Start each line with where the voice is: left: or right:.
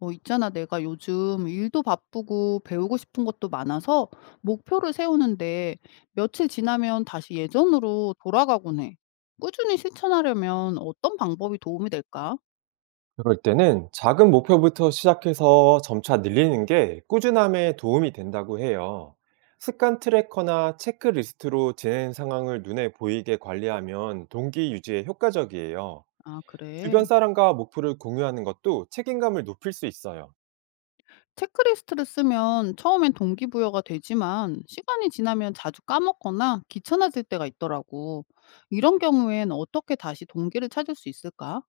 left: 있잖아. 내가 요즘 일도 바쁘고 배우고 싶은 것도 많아서 목표를 세우는데 며칠 지나면 다시 예전으로 돌아가곤 해. 꾸준히 실천하려면 어떤 방법이 도움이 될까?
right: 그럴 때는 작은 목표부터 시작해서 점차 늘리는 게 꾸준함에 도움이 된다고 해요. 습관 트래커나 체크리스트로 진행 상황을 눈에 보이게 관리하면 동기 유지에 효과적이에요.
left: 아,
right: 주변
left: 그래.
right: 사람과 목표를 공유하는 것도 책임감을 높일 수 있어요.
left: 체크리스트를 쓰면 처음엔 동기부여가 되지만 시간이 지나면 자주 까먹거나 귀찮아질 때가 있더라고. 이런 경우엔 어떻게 다시 동기를 찾을 수 있을까?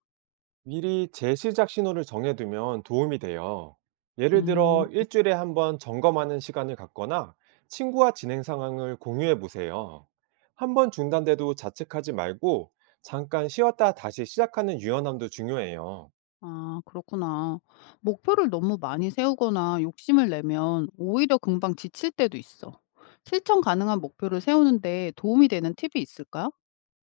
right: 미리 재시작 신호를 정해두면 도움이 돼요. 예를
left: 음.
right: 들어, 일주일에 한번 점검하는 시간을 갖거나 친구와 진행 상황을 공유해 보세요. 한번 중단돼도 자책하지 말고 잠깐 쉬었다 다시 시작하는 유연함도 중요해요.
left: 아, 그렇구나. 목표를 너무 많이 세우거나 욕심을 내면 오히려 금방 지칠 때도 있어. 실천 가능한 목표를 세우는데 도움이 되는 팁이 있을까?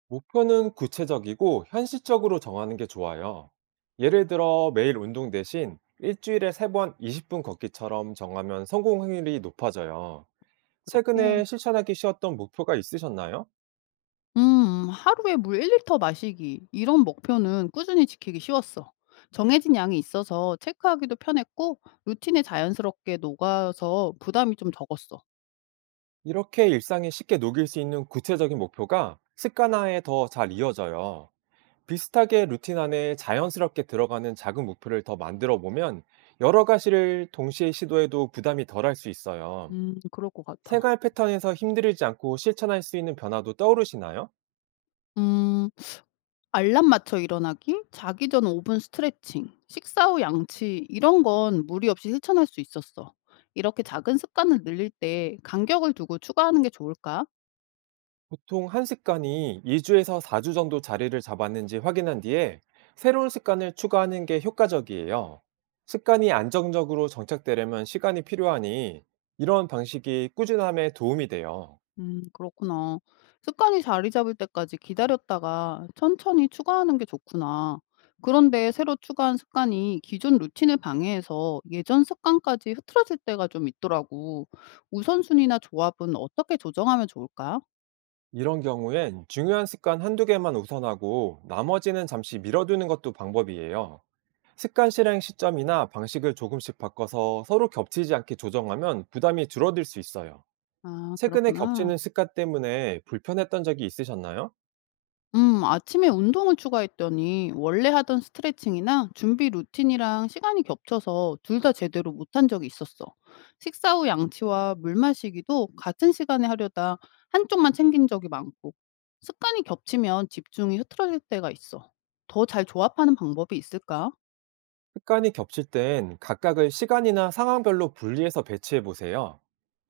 right: 목표는 구체적이고 현실적으로 정하는 게 좋아요. 예를 들어, 매일 운동 대신 일주일에 세 번 20분 걷기처럼 정하면 성공 확률이 높아져요.
left: 이렇게.
right: 최근에 실천하기 쉬웠던 목표가 있으셨나요?
left: 하루에 물 1리터 마시기. 이런 목표는 꾸준히 지키기 쉬웠어. 정해진 양이 있어서 체크하기도 편했고, 루틴에 자연스럽게 녹아서 부담이 좀 적었어.
right: 이렇게 일상에 쉽게 녹일 수 있는 구체적인 목표가 습관화에 더 잘 이어져요. 비슷하게 루틴 안에 자연스럽게 들어가는 작은 목표를 더 만들어 보면 여러 가지를 동시에 시도해도 부담이 덜할 수 있어요.
left: 그럴 것 같아.
right: 생활 패턴에서 힘들지 않고 실천할 수 있는 변화도 떠오르시나요?
left: 음, 알람 맞춰 일어나기, 자기 전 5분 스트레칭, 식사 후 양치 이런 건 무리 없이 실천할 수 있었어. 이렇게 작은 습관을 늘릴 때 간격을 두고 추가하는 게 좋을까?
right: 보통 한 습관이 2주에서 4주 정도 자리를 잡았는지 확인한 뒤에 새로운 습관을 추가하는 게 효과적이에요. 습관이 안정적으로 정착되려면 시간이 필요하니 이런 방식이 꾸준함에 도움이 돼요.
left: 그렇구나. 습관이 자리 잡을 때까지 기다렸다가 천천히 추가하는 게 좋구나. 그런데 새로 추가한 습관이 기존 루틴을 방해해서 예전 습관까지 흐트러질 때가 좀 있더라고. 우선순위나 조합은 어떻게 조정하면 좋을까?
right: 이런 경우엔 중요한 습관 한두 개만 우선하고 나머지는 잠시 미뤄두는 것도 방법이에요. 습관 실행 시점이나 방식을 조금씩 바꿔서 서로 겹치지 않게 조정하면 부담이 줄어들 수 있어요.
left: 아,
right: 최근에
left: 그렇구나.
right: 겹치는 습관 때문에 불편했던 적이 있으셨나요?
left: 아침에 운동을 추가했더니 원래 하던 스트레칭이나 준비 루틴이랑 시간이 겹쳐서 둘 다 제대로 못한 적이 있었어. 식사 후 양치와 물 마시기도 같은 시간에 하려다 한쪽만 챙긴 적이 많고 습관이 겹치면 집중이 흐트러질 때가 있어. 더 잘 조합하는 방법이 있을까?
right: 습관이 겹칠 땐 각각을 시간이나 상황별로 분리해서 배치해 보세요.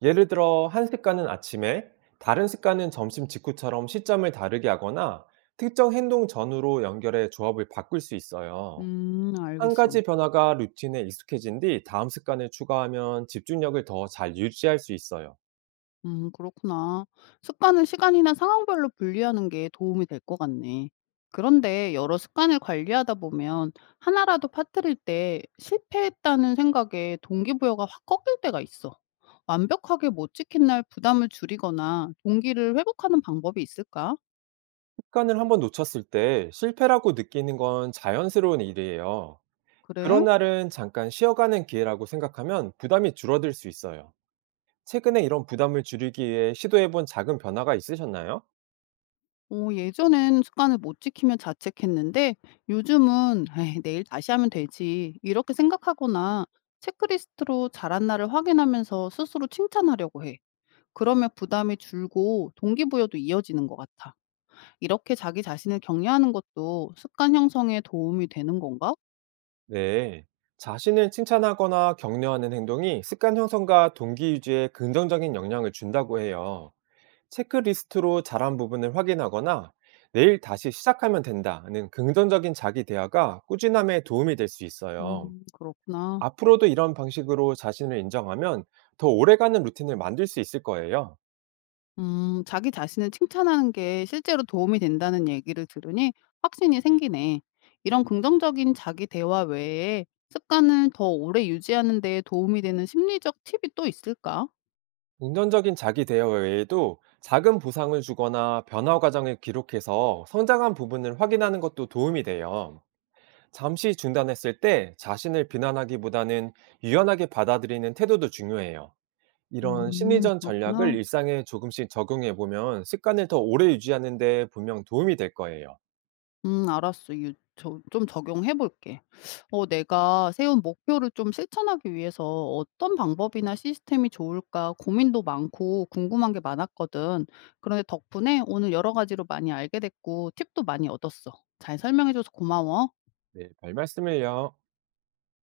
right: 예를 들어, 한 습관은 아침에, 다른 습관은 점심 직후처럼 시점을 다르게 하거나 특정 행동 전후로 연결해 조합을 바꿀 수 있어요. 한
left: 알겠어.
right: 가지 변화가 루틴에 익숙해진 뒤 다음 습관을 추가하면 집중력을 더 잘 유지할 수 있어요.
left: 그렇구나. 습관을 시간이나 상황별로 분리하는 게 도움이 될 것 같네. 그런데 여러 습관을 관리하다 보면 하나라도 빠뜨릴 때 실패했다는 생각에 동기부여가 확 꺾일 때가 있어. 완벽하게 못 지킨 날 부담을 줄이거나 동기를 회복하는 방법이 있을까?
right: 습관을 한 번 놓쳤을 때 실패라고 느끼는 건 자연스러운 일이에요. 그런
left: 그래?
right: 날은 잠깐 쉬어가는 기회라고 생각하면 부담이 줄어들 수 있어요. 최근에 이런 부담을 줄이기 위해 시도해 본 작은 변화가 있으셨나요?
left: 어 예전엔 습관을 못 지키면 자책했는데 요즘은 '에이 내일 다시 하면 되지.' 이렇게 생각하거나 체크리스트로 잘한 날을 확인하면서 스스로 칭찬하려고 해. 그러면 부담이 줄고 동기부여도 이어지는 것 같아. 이렇게 자기 자신을 격려하는 것도 습관 형성에 도움이 되는 건가?
right: 네. 자신을 칭찬하거나 격려하는 행동이 습관 형성과 동기 유지에 긍정적인 영향을 준다고 해요. 체크리스트로 잘한 부분을 확인하거나 내일 다시 시작하면 된다는 긍정적인 자기 대화가 꾸준함에 도움이 될 수 있어요.
left: 음, 그렇구나.
right: 앞으로도 이런 방식으로 자신을 인정하면 더 오래가는 루틴을 만들 수 있을 거예요.
left: 자기 자신을 칭찬하는 게 실제로 도움이 된다는 얘기를 들으니 확신이 생기네. 이런 긍정적인 자기 대화 외에 습관을 더 오래 유지하는 데 도움이 되는 심리적 팁이 또 있을까?
right: 긍정적인 자기 대화 외에도 작은 보상을 주거나 변화 과정을 기록해서 성장한 부분을 확인하는 것도 도움이 돼요. 잠시 중단했을 때 자신을 비난하기보다는 유연하게 받아들이는 태도도 중요해요. 이런 심리전 전략을
left: 그렇구나.
right: 일상에 조금씩 적용해 보면 습관을 더 오래 유지하는 데 분명 도움이 될 거예요.
left: 알았어. 유 저 좀 적용해 볼게. 어 내가 세운 목표를 좀 실천하기 위해서 어떤 방법이나 시스템이 좋을까 고민도 많고 궁금한 게 많았거든. 그런데 덕분에 오늘 여러 가지로 많이 알게 됐고 팁도 많이 얻었어. 잘 설명해 줘서 고마워.
right: 네, 별 말씀을요.